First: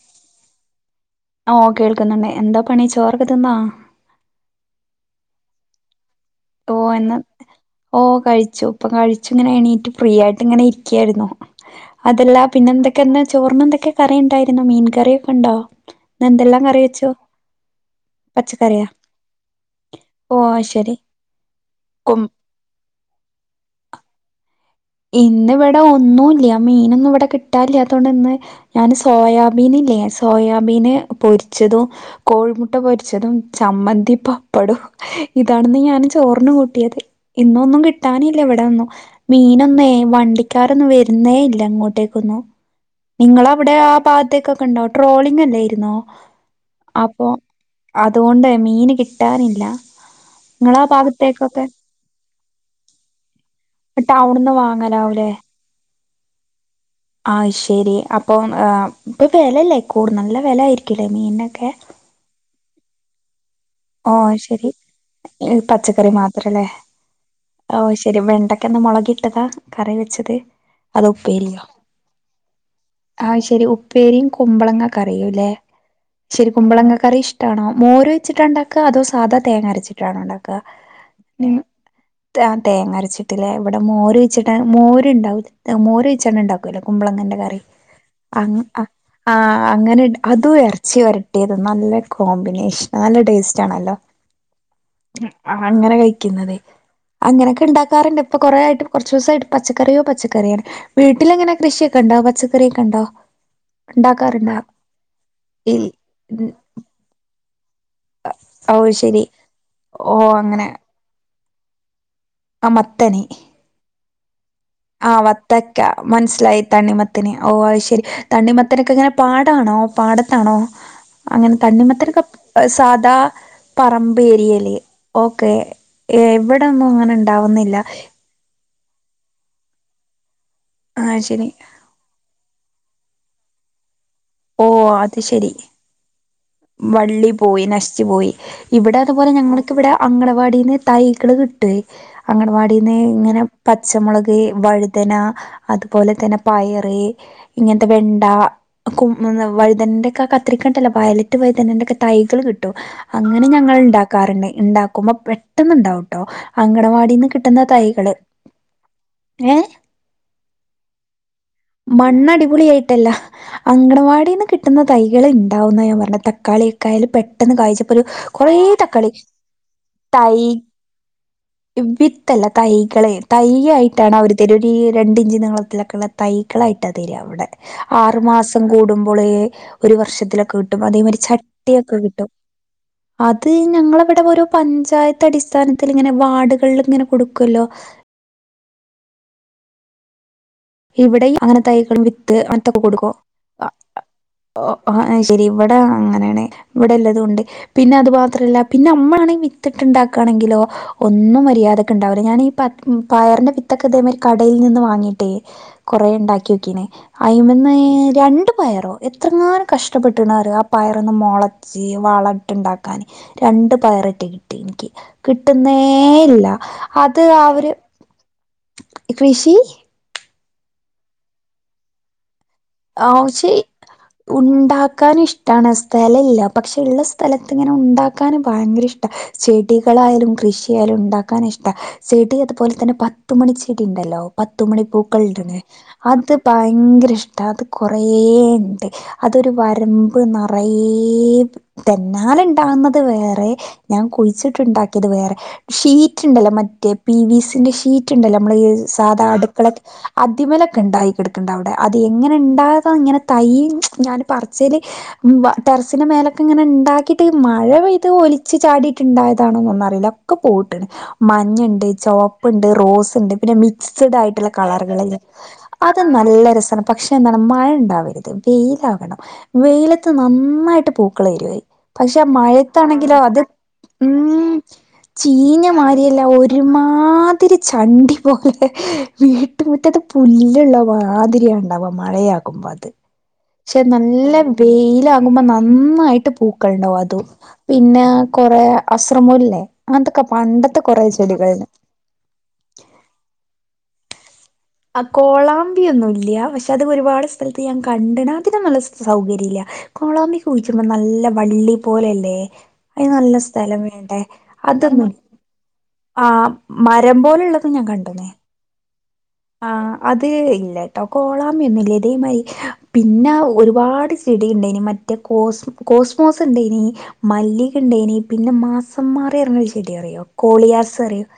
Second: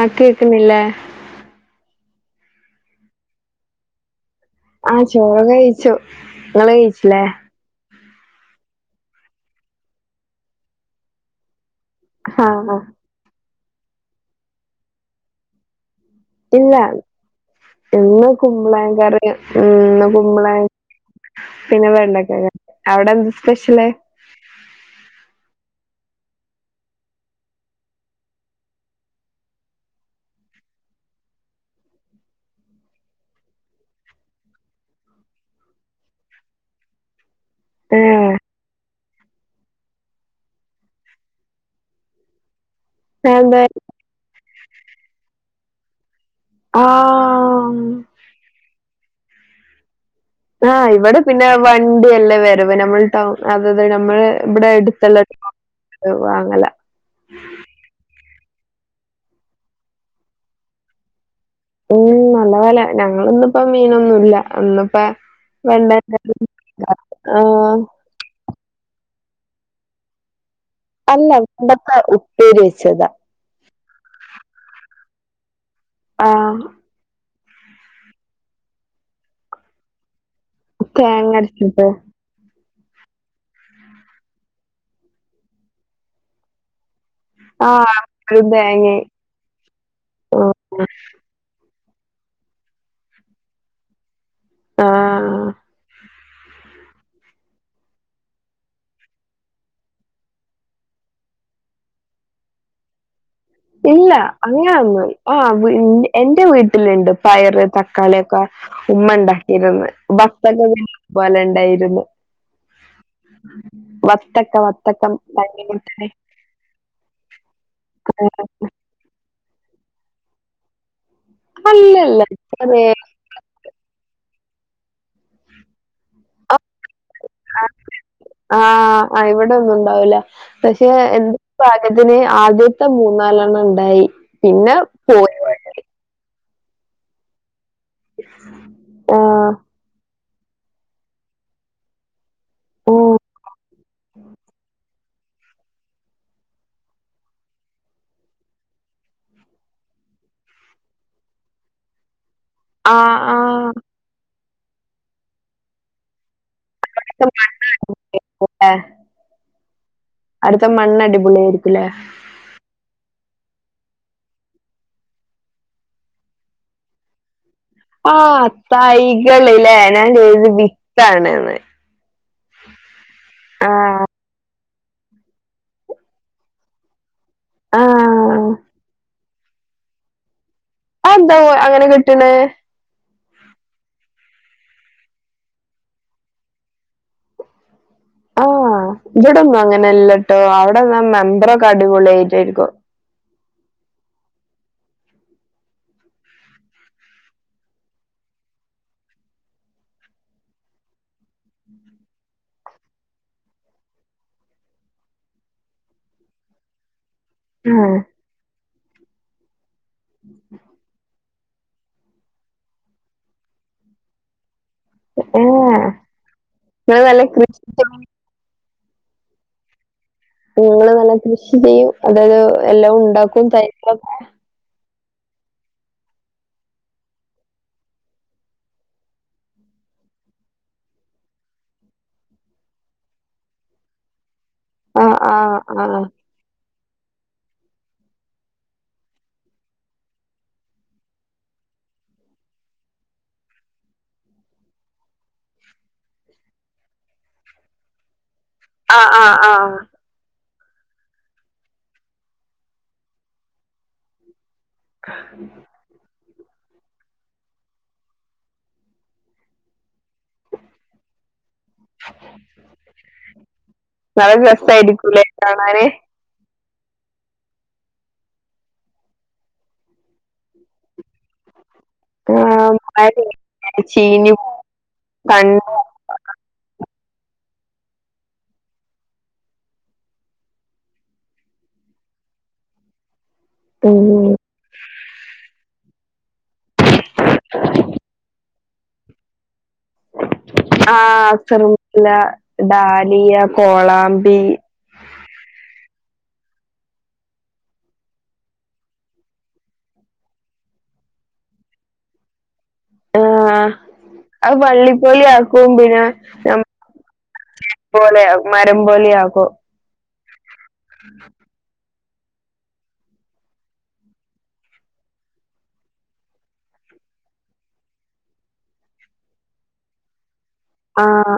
ആ കേക്കുന്നില്ല ഓ കേൾക്കുന്നുണ്ട് എന്താ പണി ചോറൊക്കെ തിന്നോ ആ ചോറ് കഴിച്ചു നിങ്ങള് ഓ എന്ന് കയിച്ചില്ലേ ഓ കഴിച്ചു ഇപ്പം കഴിച്ചു ഇങ്ങനെ എണീറ്റ് ഫ്രീ ആയിട്ട് ഇങ്ങനെ ഇരിക്കായിരുന്നു അതല്ല ആ പിന്നെ ആ. എന്തൊക്കൊ ചോർണം എന്ത ക്കെ കറി ഉണ്ടായിരുന്നു മീൻ കറിയൊക്കെ ഉണ്ടോ ഇന്ന് എന്തെല്ലാം ഇല്ല കറി വെച്ചു ഇന്ന് പച്ചക്കറിയാ കുമ്പകളങ്ങ കറി ഉം ഇന്ന് ഓ കുമ്പള ശരി പിന്നെ കും വെണ്ടകക അവിടെ എന്ത് സ്പെഷ്യല് [unintelligible] ഇന്ന് ഇവിടെ ഒന്നുല്ല മീനൊന്നും ഇവിടെ കിട്ടില്ല അതുകൊണ്ട് ഇന്ന് ഞാന് സോയാബീൻ ഇല്ലേ സോയാബീന് പൊരിച്ചതും കോഴിമുട്ട പൊരിച്ചതും ചമ്മന്തി പപ്പടും ഇതാണെന്ന് ഞാന് ചോർന്ന് കൂട്ടിയത് ഇന്നൊന്നും ഏ, കിട്ടാനില്ല ഇവിടെന്നും മീന ന്നേ വണ്ടിക്കാരൊന്നും വരുന്നേ ഇല്ല ഇങ്ങോട്ടേക്കൊന്നു നിങ്ങള എന്താ അവിടെ ആ ഭാഗത്തേക്ക ഉണ്ടാവും ട്രോളിങ് അല്ലേരി രുന്നോ ആ അപ്പൊ അതുകൊണ്ട് മീന് കിട്ട കിട്ടാറനില്ല ആഹ് ഇവിടെ പിന്നെ വണ്ടി എല്ലാം വരവ് നമ്മൾടൗ അതത് നമ്മള് ഇവിടെ എടു കൗടെ വാങ്ങല ആഹ ശരി അപ്പൊ ഇപ്പം വിലയില്ലേ കൂടു നല്ല വില ആയിരിക്കില്ലേ മീൻ ഉം നല്ല വെലെ ഞങ്ങലിന്നു ഇപ്പൊ ഓ മീനൊന്നുമല്ല ശരി ഒന്നപ്പ വേണ്ട പച്ചക്കറി മാത്രല്ലേ ആഹ കിട്ടുക കറി വെച്ചത് അത് അല്ല ഉപ്പേരിയാോ വെണ്ടക്ക ഉപ്പേരി വെച്ചതാ ആ ശരി ഉപ്പേരിയും കുമ്പളങ്ങക്ക പറയൂല്ലേ ആ ശരി കുമ്പളങ്ക കറി ഇഷ് ട്ടാണോര് വെച്ചിട്ടുണ്ടാ ക്ക അതോ സാധാ തേങ്ങ അരച്ചിട്ടാണ ഉണ്ട തേങ്ങടിച്ച് ട്ട ആഹ് തേങ്ങ അരച്ചിട്ടിൽ ഇവിടെ മോര് വെച്ചിട്ട മോരുണ്ടാവും മോര് ഓയിച്ച ഉണ്ടാക്കുല്ലോ കുമ്പളങ്ങന്റെ കറി ആ ഒരു തേങ്ങയും. ആ അങ്ങനെ അതും ഉം. ഇറച്ചി വരട്ടിയതു നല്ല കോമ്പിനേഷൻ നല്ല ടേസ്റ്റ് റ്റാണല്ലോ ആ. ആ അങ്ങനെ കൈ അങ്ങനെയൊക്കെ ഉണ്ടാക്കാറുണ്ട് ഇപ്പൊ കൊറേ ആയിട്ട് കുറച്ച ദിവസമായിട്ട് പച്ചക്കറിയോ പച്ചക്കറിയാ വീട്ടില എങ്ങനെ കൃഷിയൊക്കെ ഉണ്ടോ പച്ചക്കറിയൊക്കെ ഉണ്ടോ ഇല്ല അങ്ങനാന്ന ആ ഇൽ എന്റെ വീട്ടില്ണ്ട് പയറ് കളിയൊക്കാ ഓഹ് ഉമ്മ ശരി ഉണ്ടാക്കിയിന്ന് ഓഹ് ഭത്തന്റെ പോലെ ഉണ്ടായിരുന്നു ആ മത്തൻ വത്തക്ക വത്തക്ക ആ വത്തക്ക ഭയങ്കര മനസ്സിലായി തണ്ണിമത്തിനെ ഓ അത് ശരി തണ്ണിമ ത്തനക്കെ ഇങ്ങനെ പാടാണോ പാടത്താണോ അങ്ങനെ അല്ലല്ല തണ്ണിമത്തനൊക്കെ അതെ സാദാ പറമ്പ് പേരിയല്ലേ ഓക്കെ ഏ എവിടൊന്നും അങ്ങനെ ഉണ്ടാവുന്നില്ല ആ ആ ഇവിടെ ഒന്നും ഉണ്ടാവൂല്ല പക്ഷെ ആ എന്ത ശരി പാലത്തിന് ആദ്യ ഇ മൂന്നാലെണ്ണം ഉണ്ടായി ഓ അത് ശരി വള്ളി പോയി ന ന പോയി ഇവിടെ ആ. അതുപോലെ ഞങ്ങക്ക് ഇവിടെ അ വാടിന്ന് തൈകള് കിട്ടുഎ അംഗണവാടീന്ന് ഉം. ഇങ്ങനെ പച്ചമുളക് വഴുതന അതുപോലെ തന്നെ പയറ് ഇങ്ങനത്തെ വെണ്ട കും വഴുതനന്റെക്കെ കത്രിക്കണ്ടല്ലോ വയലറ്റ് വൈതനന്റക്കെ തൈ കൾ കിട്ടോ ആ ആ. അങ്ങനെ ഞങ്ങൾ ഉണ്ടാക്കാറുണ്ട് ഇണ്ടാക്കുമ്പോ പെട്ടെന്ന് ഇണ്ടാകുട്ടോ അടുത്ത അങ്കണവാടിന്ന് മ- കിട്ടുന്ന തൈകള് ഏ ആട്ത്തെ മണ്ണ് അടിപൊളി ആരിക്കുലെ? അങ്കണവാടീന്ന് കിട്ടുന്ന തൈകൾ ണ്ടാവൂന്ന ഞാൻ പറഞ്ഞെ തക്കാളിയൊക്കെയായാൽ പെ ആ തൈകള് ലെ ഞാൻ തൈ കരുതി വിത്താണ് ന്ന്. ത്തല്ല തൈകളെ തയ്യായിട്ടാണ് അവർ തരു ഈ രണ്ടിഞ്ച് നീളത്തിലൊക്കെയുള്ള തൈകളായിട്ടാ തെര. ടെ ആറ് ആഹ് മാസ് പ്പം കൂടുമ്പോള് ഒരു വർഷത്തിലൊക്കെ കിട്ടും അ അതേമാതിരി എന്താവോ അങ്ങനെ ചട്ടിയൊക്കെ കിട്ടും കിട്ട്ണ്. അത് ഞങ്ങളവ്ടെ ഓരോ പഞ്ചായത്ത് അടിസ്ഥാനത്തില് ഇങ്ങനെ വാർഡുകളിൽ ഇങ്ങനെ കൊടുക്കല്ലോ. ആ ഇവടൊന്നും അങ്ങനെല്ല. ഇവിടെ അങ്ങനെ തൈകള് വിത്ത് അങ്ങനതൊക്കെ കൊടുക്കോ. ആ ആ ഓ അയ്ശരി ഇവിടെ അങ്ങനെണ് ഇവിടെല്ലതുണ്ട് പിന്നെ അത് മാത്രല്ല പിന്നെ നമ്മളാണെങ്കിൽ വിത്തിട്ടുണ്ടാക്കാണെങ്കിലോ ഒന്നും മര്യാദക്ക് ണ്ടാവൂല ഞാനീ പയറിന്റെ വിത്തൊക്കെ ഇതേമാതിരി കടയിൽ നിന്ന് വാങ്ങിട്ടേ കൊറെ ണ്ടാക്കിയോക്കീന്. അയ്മന്ന് ആഹ് രണ്ട് പയറോ എത്രങ്ങാനും കഷ്ടപ്പെട്ട്ണറിയോ ആ പയറൊന്ന് മൊള [unintelligible] വളട്ട്ണ്ടാക്കാന് രണ്ട് പയറിട്ടി എനിക്ക് ഏഹ് കിട്ടുന്നേ ഇല്ല നിങ്ങള് നല്ല അത് കൃഷി അവര് ചെയ്യും, കൃഷി ഇങ്ങൾ നല്ല കൃഷി ചെയ്യും അതൊരു എല്ലാം ഉണ്ടാക്കും തൈകളൊക്കെ ക്കാനും ഇഷ്ടാണ് സ്ഥലല്ല പക്ഷെ ഉള്ള സ്ഥലത്ത് ഇങ്ങനെ ഉണ്ടാക്കാനും ഭയങ്കര ഇഷ്ട ചെടികളായാലും കൃഷിയായാലും ഉണ്ടാക്കാന ഇഷ്ടം ചെടി അതുപോലെ തന്നെ പത്തുമണി ചെടി ണ്ടല്ലോ പത്തുമണി ആഹ് ആഹ് പൂക്കൾണ്ടല്ലോ ആഹ് അത് ഭയങ്കര ഇഷ് ടാ അത് കുറേണ്ട് അതൊരു വരമ്പ് നറേ തന്നാല ഇണ്ടാകുന്നത് വേറെ ഞാൻ കുഴിച്ചിട്ടുണ്ടാക്കിയത് വേറെ ഷീറ്റ് ഉണ്ടല്ലോ മറ്റേ പി വി സി ന്റെ ഷീറ്റ് ണ്ടല്ലോ നമ്മളെ ഈ ആഹ് സാധാ ആഹ് ആഹ് അടുക്കളൊക്കെ അതിമലൊ ണ്ടായികടക്ക്ണ്ടവടെ അത് എങ്ങനെ ണ്ടായതാ ഇങ്ങനെ തൈ ഞാൻ പറ ച്ചല് വാ ടെറസിൻ്റെ മേലേ ക്ക് ങ്ങനെ ഇണ്ടാക്കിട്ട് മഴ പെയ്ത് ഒലിച്ച് ചാടിട്ട്ണ്ടായതാണോന്നൊന്നറില്ല. ക്കെ പൂവ് ട്ട്ണ് മഞ്ഞണ്ട് ചോപ്പ്ണ്ട് റോസ്ണ്ട് പിന്നെ നല്ല മിക്സ്ഡായിട്ടുള്ള കളറ്കളല്ല രസായിരിക്കൂല്ലേ കാണാന് അത് നല്ല രസാണ് പക്ഷെ എന്താണ് മഴ ഉണ്ടാവരുത്, വെയിലാവണം വെയിലത്ത് നന്നായിട്ട് പൂക്കൾ വരുവേ. പക്ഷെ ആഹ് മഴ മഴത്താണെങ്കിലോ അത് പെയ്യുമ്പോ ചീഞ്ഞ് ഉം പോകും ചീഞ്ഞ കണ്ട് മാരിയലേ ഒരുമാ മാതിരി ചണ്ടി പോലെ വീട്ടുമുറ്റത്ത് പുല്ലുള്ള മാതിരിയാണ്. അവ മഴയാകുമ്പത്ത്. പക്ഷെ ഉം നല്ല വെയിലാകുമ്പോ നന്നായി ഇട്ട് പൂക്കളിയുണ്ടാവോ അതോ പിന്നെ കൊറെ അസർമ്മുല്ലേ. ആഹ് അസർമുല്ല ഡാലിയ കോളാ ബി ആഹ് കോളാമ്പിയൊന്നുല്യ, പക്ഷെ അത് ഒരുപാട് സ്ഥലത്ത് ഞാൻ കണ്ടണ് അതിന് നല്ല സൗകര്യം ഇല്ല, കോളാമ്പി കുഴിച്ചുടുമ്പോ നല്ല വള്ളി പോലെയല്ലേ. അയിന് നല്ല ആഹ് സ്ഥലം വേണ്ടേ അത് അതൊന്നും. വള്ളിപോലെ ആക്കും പിന്നെ ആഹ് നം മരം പോലുള്ളത് ഞാൻ കണ്ടണ്. പോലെയാവും. ആഹ് അത് ഇല്ലകേട്ടോ കോളാബിയൊന്നില്ലേ. ഇതേമാരി പിന്നെ ഒരുപാട് ചെടി ഇണ്ടേന് മറ്റേ കോസ് കോസ്മോസ് ഇണ്ടേന്, മല്ലിക ഇണ്ടേന്, പിന്നെ മാസം മാറിറന്നോരു ചെടിയറിയോ? കോളിയാസറിസ് ആഹ്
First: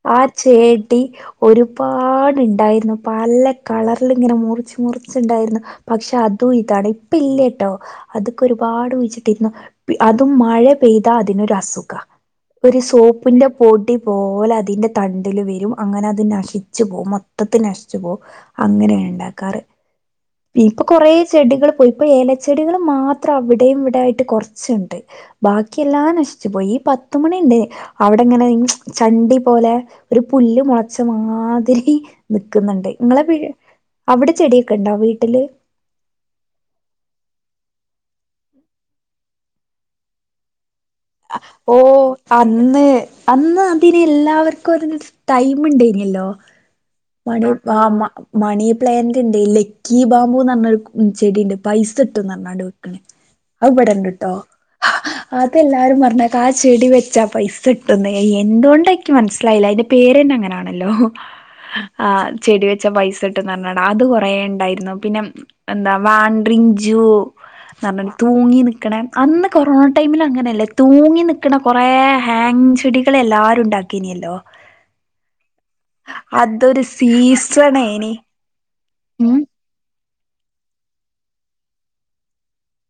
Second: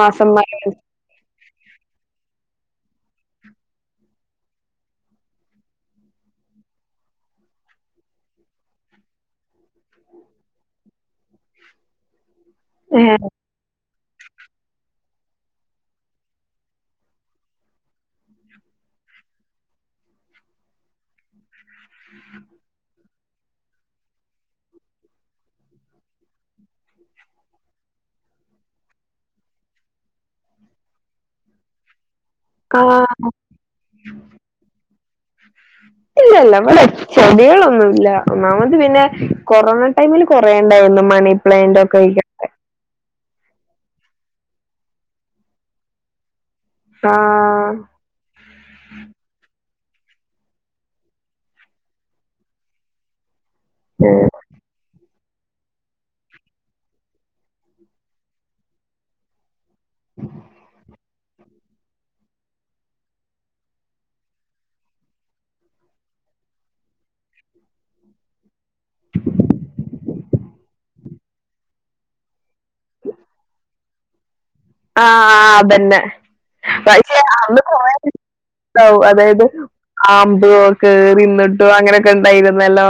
മാസം ആഹ് മരം ചെടി. ഒരുപാട് പ്പഇണ്ടായിരുന്നു പല കളറില് ഇങ്ങനെ മുറിച്ച് മുറിച്ച്ണ്ടായിരുന്നു പക്ഷെ അതും ഇതാണ് ഇപ്പ ഇല്ലട്ടോ അത്ക്കൊരുപാട് കുഴിച്ചിട്ടിരുന്നു അതും മഴ പെയ്താ അതിനൊരു അസുഖാ ഒരു സോപ്പ്ന്റെ പൊടി പോലതിന്റെ തണ്ടില് വെരും അങ്ങനത് നശിച്ചു പോകും മൊത്ത് ത്തത്തി നശിച്ചു പോവും അങ്ങനെയാഇണ്ടാക്കാറ് ഇൻക്ക് കൊറേ ചെടികള് ഇപ്പൊ എലച്ചെടികള് മാത്ര്- അത്ര അവിടെയും ഇവിടെആയിട്ട് കൊറച്ച്ണ്ട് ബാക്കിയെല്ലാം നശിച്ചു പോയീ പത്തുമണിണ്ട് അവ്ടെങ്ങനെ ഈ ചണ്ടി പോലെ ഒരു പുല്ല് മുളച്ച മാതിരി നിക്ക്ന്ന്ണ്ട് ആഹ് ഇങ്ങളെ പീട് അവ്ടെ ചെടിയൊക്കെണ്ടോ വീട്ട് ട്ടില് ഇല്ലല്ല ഇവടെ ചെടികളൊന്നുല്ല ഒന്നാമത് പിന്നെ കൊറോണ ടൈമില് കൊറേ ണ്ടായിരുന്നു ഓ മണിപ്ലാൻ്റ് ഒക്കെ ഒഴ്കെ അന്ന് അന്ന് അതിന് എല്ലാവർക്കും ഒരു ടൈം ഇണ്ടേന്യല്ലോ ആഹ് മണീആ മ മണീപ്ലാൻ്റ് ഇണ്ടേല്ലേ കീ ബാമ്പൂന്നർഞ്ഞൊരു ചെടിണ്ട് പൈസ ഇട്ടുംന്നർഞ്ഞാണ്ട് വെക്ക്ണെ അഅ്ഇബടണ്ട്ട്ടോ അതെല്ലാവാരും പറഞ്ഞേക്ക ആ ചെടി വെച്ചാ പൈസ ഇട്ടുന്ന് എന്തൊണ്ട നിക്ക് മനസ്സിലായില്ല അയിന്റെ പേരന്നെ അങ്ങനെയാണല്ലോ ആ ചെടി വെച്ച പൈസ ഇട്ട്ന്ന് പറഞ്ഞ അത് കൊറേ ഉണ്ടായിരുന്നു പിന്നെ എന്താ വാൻ്രിൻ തൂങ്ങി നിക്കണ അന്ന് കൊറോണ ടൈമിൽ അങ്ങനെയല്ലേ തൂങ്ങി നിക്കണ കൊറെേ ഹാങ് ചെടികൾ എല്ലാരും ഉണ്ടാക്കീനല്ലോ ആ ആ അതന്നെ അതൊരു വൈ സീസണേനി ഉം അതായത് ആമ്പ ഒൽക്കെ തിന്നിട്ടു അങ്ങനെയൊക്കെ ഉണ്ടായിരുന്നല്ലോ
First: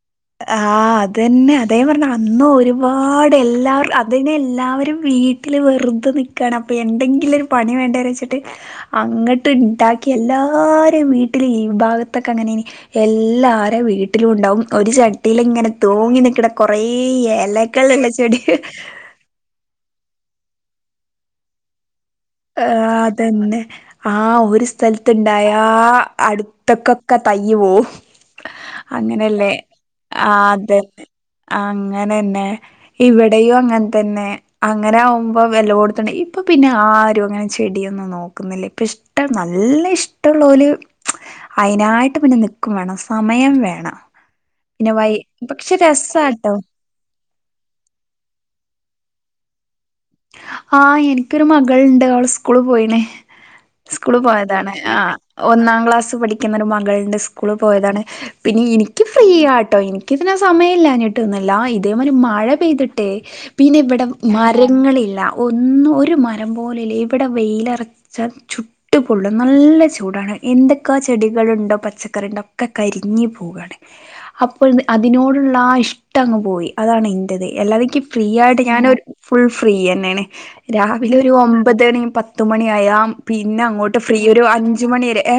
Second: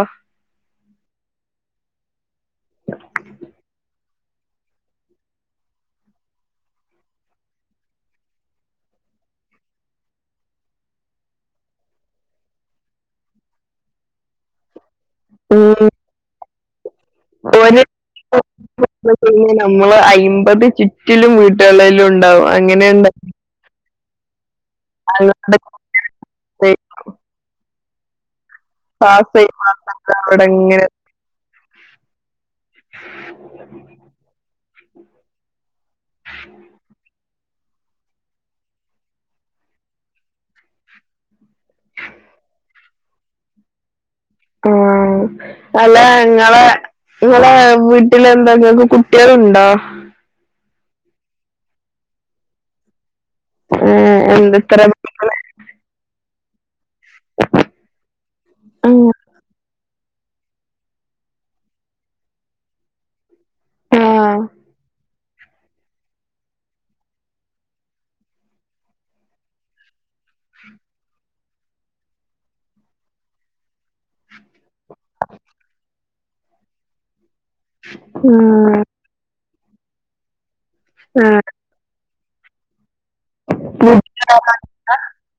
ആ അതന്നെ അതെ പറഞ്ഞെ അന്ന് ഒരുപാട് എല്ലാവരും വീട്ടിൽ വെരുതേ നിക്കാണ് എന്നകിലു ഒരു പണിവേണ്ടേ തുട്ട് അങ്ങട്ട് ഇണ്ടാക്ക്കി എല്ലാരിമ്മ്മ് വീട്ടില് ഈൗ പാകത്തൊകെഅങ്ങനെ എല്ലാരെ വീട്ടിലും ഉണ്ടാകും ഒരു ചട്ട ട്ടിയിലിങ്ങനെ ഉം തൂങ്ങി നിക്കണേ കൊറെേ എല്ലാകളില്ല ചെടി അയമ്മ്പത് ചുറ്റിലും വീട്ടുകളിലുണ്ട് ആഹ അതെന്നെ ആഹ ഒരു ഞങ്ങളുടെ സ്ഥലത്തുണ്ടായാ അടുത്തക്കൊക്കെ തയ്യുവോ അങ്ങനെയല്ലേ കഴിഞ്ഞാ ആ അവിടെ ഇങ്ങനെ അതെന്നെ അങ്ങനെന്നെ ഇവിടെയും അങ്ങനെ തന്നെ അങ്ങനെ ആകുമ്പോ വെല കൊടു- ഇപ്പൊ പിന്നെ ആ അങ്ങനെ ചെടിയൊന്നും നോക്കുന്നില്ലേ ഇപ്പ ഇഷ്ടം നല്ല ഇഷ്ടമുള്ള ഒരു അതിനതിനായിട്ട് പിന്നെ നക്കും വേണം സമയം വേണം ആ പിന്നെ വൈ പക്ഷെ അല്ല രസാട്ടോ നിങ്ങളെ നിങ്ങളെ വീട്ടില എന്തൊക്ക കുട്ടിയലുണ്ടോ ആഹ എനിക്കൊരു മകൾുണ്ട് അവള് സ്കൂള് പോയിനെ ഏ, സ്കൂള് എന്ത് പോയതാണ് ഇത്ര ആ മക്കള്? ഒന്നാം ക്ലാസ് പഠിക്കുന്ന ഒരു മകളിന്റെ സ്കൂള പോയതാണ് പിന്നെ എനിക്ക് ഫ്രീ ആട്ടോ എനിിക്കിതിനന് സമയം ഇില്ലഞ്ഞിട്ട് ഒന്നുംില്ല ഇതേമാതിരി മഴ ചെയ്തിട്ടെ ആ പിന്നെവിടെ മറേ ില്ല ഒ ഒരു ം പോലല്ലേ ഇവിടെ വെയിലറച്ചാ ചുട്ടുപൊള്ളും നല്ല ചൂടാണ് എന്തൊക്കാ ചെടിക ണ്ടോ പച്ചക്കറി ഉണ്ടോ ഒക്കെ കരി പോയാണ് അപ്പോ അതിനോടുള്ള ആ ഇഷ്ടങ് പോയി അതാണ് ന്തദ് അല്ലാതേ ഫ്രീ ആയിട്ട് ഉം, ഞാനരു ഫുൾ ഫ്രീ തന്നെയാണ് രാവിലെ ആ. ഒരു ഒമ്പത്ണിയ പത്ത് തുുമണിയയാാം പിന്നെ അങ്ങോട്ട് ഫ്രീ ഒരു വീട്ടിലാരാ- അഞ്ച മണി വരെ ഏ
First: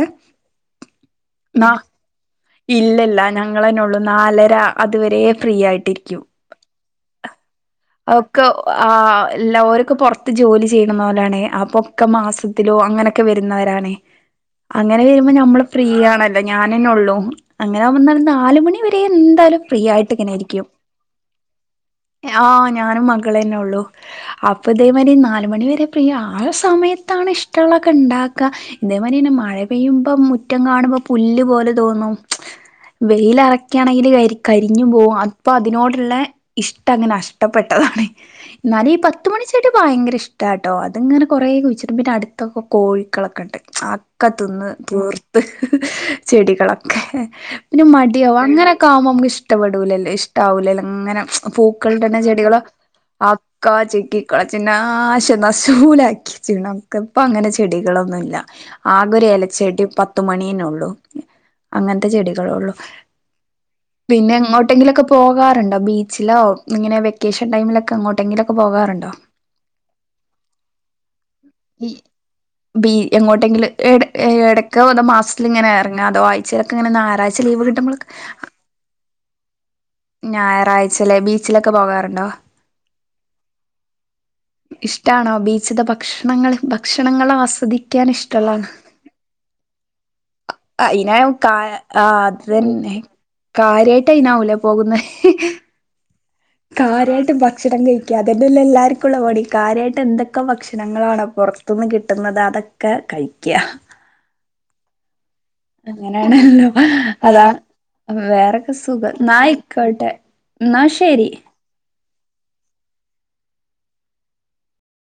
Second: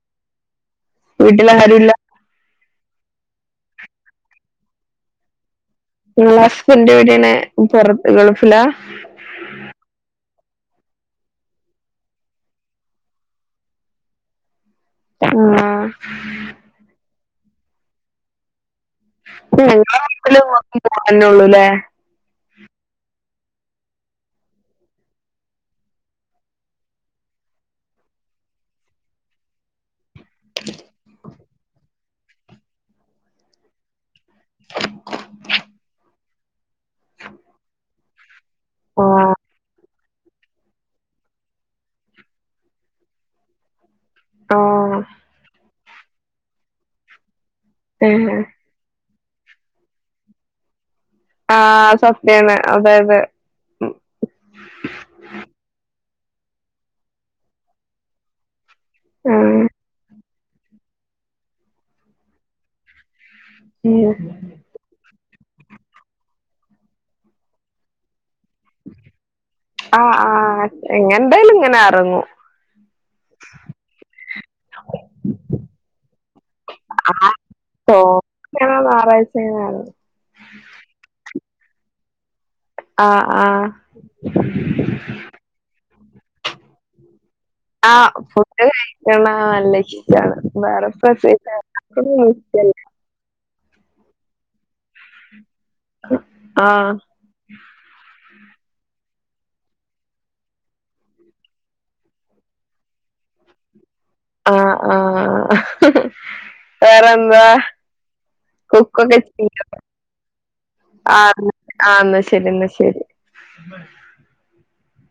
ആാ വീട്ടിലാരുമില്ല ഇല്ലല്ല ഞങ്ങളന്നെ ഉള്ളൂ നാലര അതുവരെ ഫ്രീ ആയിട്ട് ങ്ങളെ ഹസ്ബന്റെ് എവിടെണ് പുറത്ത് അതൊക്കെ ഗൾഫിലാ? ആ ഇല്ല ഒരൊക്കെ പൊർത് ത്ത് ജോലി ചെയ്യുന്നവരാണേ അപ്പൊക്കെ മാസത്തിലോ അങ്ങനൊക്കെ വരുന്നവരാണേ. അങ്ങനെ ആ വരുമ്പോൾ നമ്മള് ഫ്രീ ആണല്ലോ ഞാനെന്നെ ഉള്ളൂ. അങ്ങനെ വന്നാൽ നാലുമണി വരെ എന്തായാലും ഫ്രീ ഞങ്ങളെ ആയിട്ട് വീട്ടില് ഇങ്ങനെയിരിക്കും മോനുള്ളൂ അല്ലേ ആ ഞാനും മക ളെന്നെ ഉള്ളൂ. അപ്പൊ ഇതേമാതിരി നാലുമണിവരെ ഫ്രീയാ ആ സമയത്താണ് ഇഷ്ടള്ളക്കെ ഇണ്ടാക്ക, ഇതേമാതിരി തന്നെ മഴ പെയ്യു മ്പം മുറ്റം കാണുമ്പോ പുല്ല് പോലെ തോന്നും. വെയിലറക്കാണെങ്കിൽ വരി കരിഞ്ഞു പോകും അപ്പൊ അതിനോടുള്ള ഇഷ്ടം അങ്ങനെ അഷ്ടപ്പെട്ടതാണ്. എന്നാല് ഈ ആ പത്ത് മണി ചെടി ഭയങ്കര ഇഷ്ടാട്ടോ, അത്ങ്ങനെ കൊറേ കുഴിച്ചിടും, പിന്നെ അടുത്തൊക്കെ കോഴികളൊക്കെ ഉണ്ട് ആ കത്തന്ന് തോർത്ത് ചെടികളൊക്കെ പിന്നെ മടിയാവും. ഏ അങ്ങനൊക്കെ ആവുമ്പോ നമുക്ക് ഇഷ് ഇഷ്ടപ്പെടൂലല്ലൊ ഇഷ്ടാവൂലല്ലൊ അങ്ങനെ ആഹ് പൂക്കളുടെ തന്നെ സത്യാണ് ചെടികള് അതായത് അതൊക്കെ ചിക്കിക്കളച് നാശനശൂലാക്കി. [unintelligible] ഇപ്പ അങ്ങനെ ചെടികളൊന്നുംല്ല ആകെ ഒരു ഉം ഇലച്ചടി പത്ത് പത്തുമണിയെന്നുള്ളൂ അങ്ങനത്തെ ചെടികളെ ഉള്ളു പിന്നെ എങ്ങോട്ടെങ്കിലൊക്കെ പോകാറുണ്ടോ ബീച്ചിലോ ഇങ്ങനെ വെക്കേഷൻ ടൈമിലൊക്കെ [inaudible] ട്ടെങ്കിലൊക്കെ പോകാറുണ്ടോ ആഹ് ആഹ് ആഹ് എങ്ങെന്തായാലും ഇങ്ങനെ ഈ എറങ്ങും ബി എങ്ങോട്ടെങ്കും എടയ്ക്ക് തോ മാസത്തിൽ ഇങ്ങനെ ഇറങ്ങ അതോ ആഴ്ചയിലൊക്കെ ഇങ്ങനെ ആ ഞായറാഴ്ച ലീവ് കിട്ടുമ്പൾ സോ ഇങ്ങനെ [unintelligible] ഞായറാഴ്ചല്ലേ ബീ ച്ചിലൊക്കെ പോകാറുണ്ടോ? ആ ആ ഇഷ്ടാണോ ബീച്ചിത്തെ ഭക്ഷണങ്ങൾ, ഭക്ഷണങ്ങളാ ആ ഫുഡ് കഴിക്ക നല്ല ഇഷ്‌ടാണ് വേറെ അയിന് കാര്യമായിട്ട് അയിനാവ് ലെ പോകുന്നേ ആ കാര്യായിട്ട് ഭക്ഷണം കഴിക്കാതെ ഇതല്ല എല്ലാർക്കുംള്ള പണി കാര്യയിട്ട് എന്തൊക്കെ ഭക്ഷണങ്ങളാണ് പുറത്തുന്ന് കിട്ട്ന്നത് അതൊക്കെ കഴിക്ക ആഹ് ആഹ് അങ്ങനെയണല്ലോ അതാ വേറെന്താ വേറെക്കെ സുഖം കുക്കൊക്കെ ചെയ്യോ നായിക്കോട്ടെ എന്നാ ശെരി ആഹ എന്നാ ശരി എന്നാ ശരി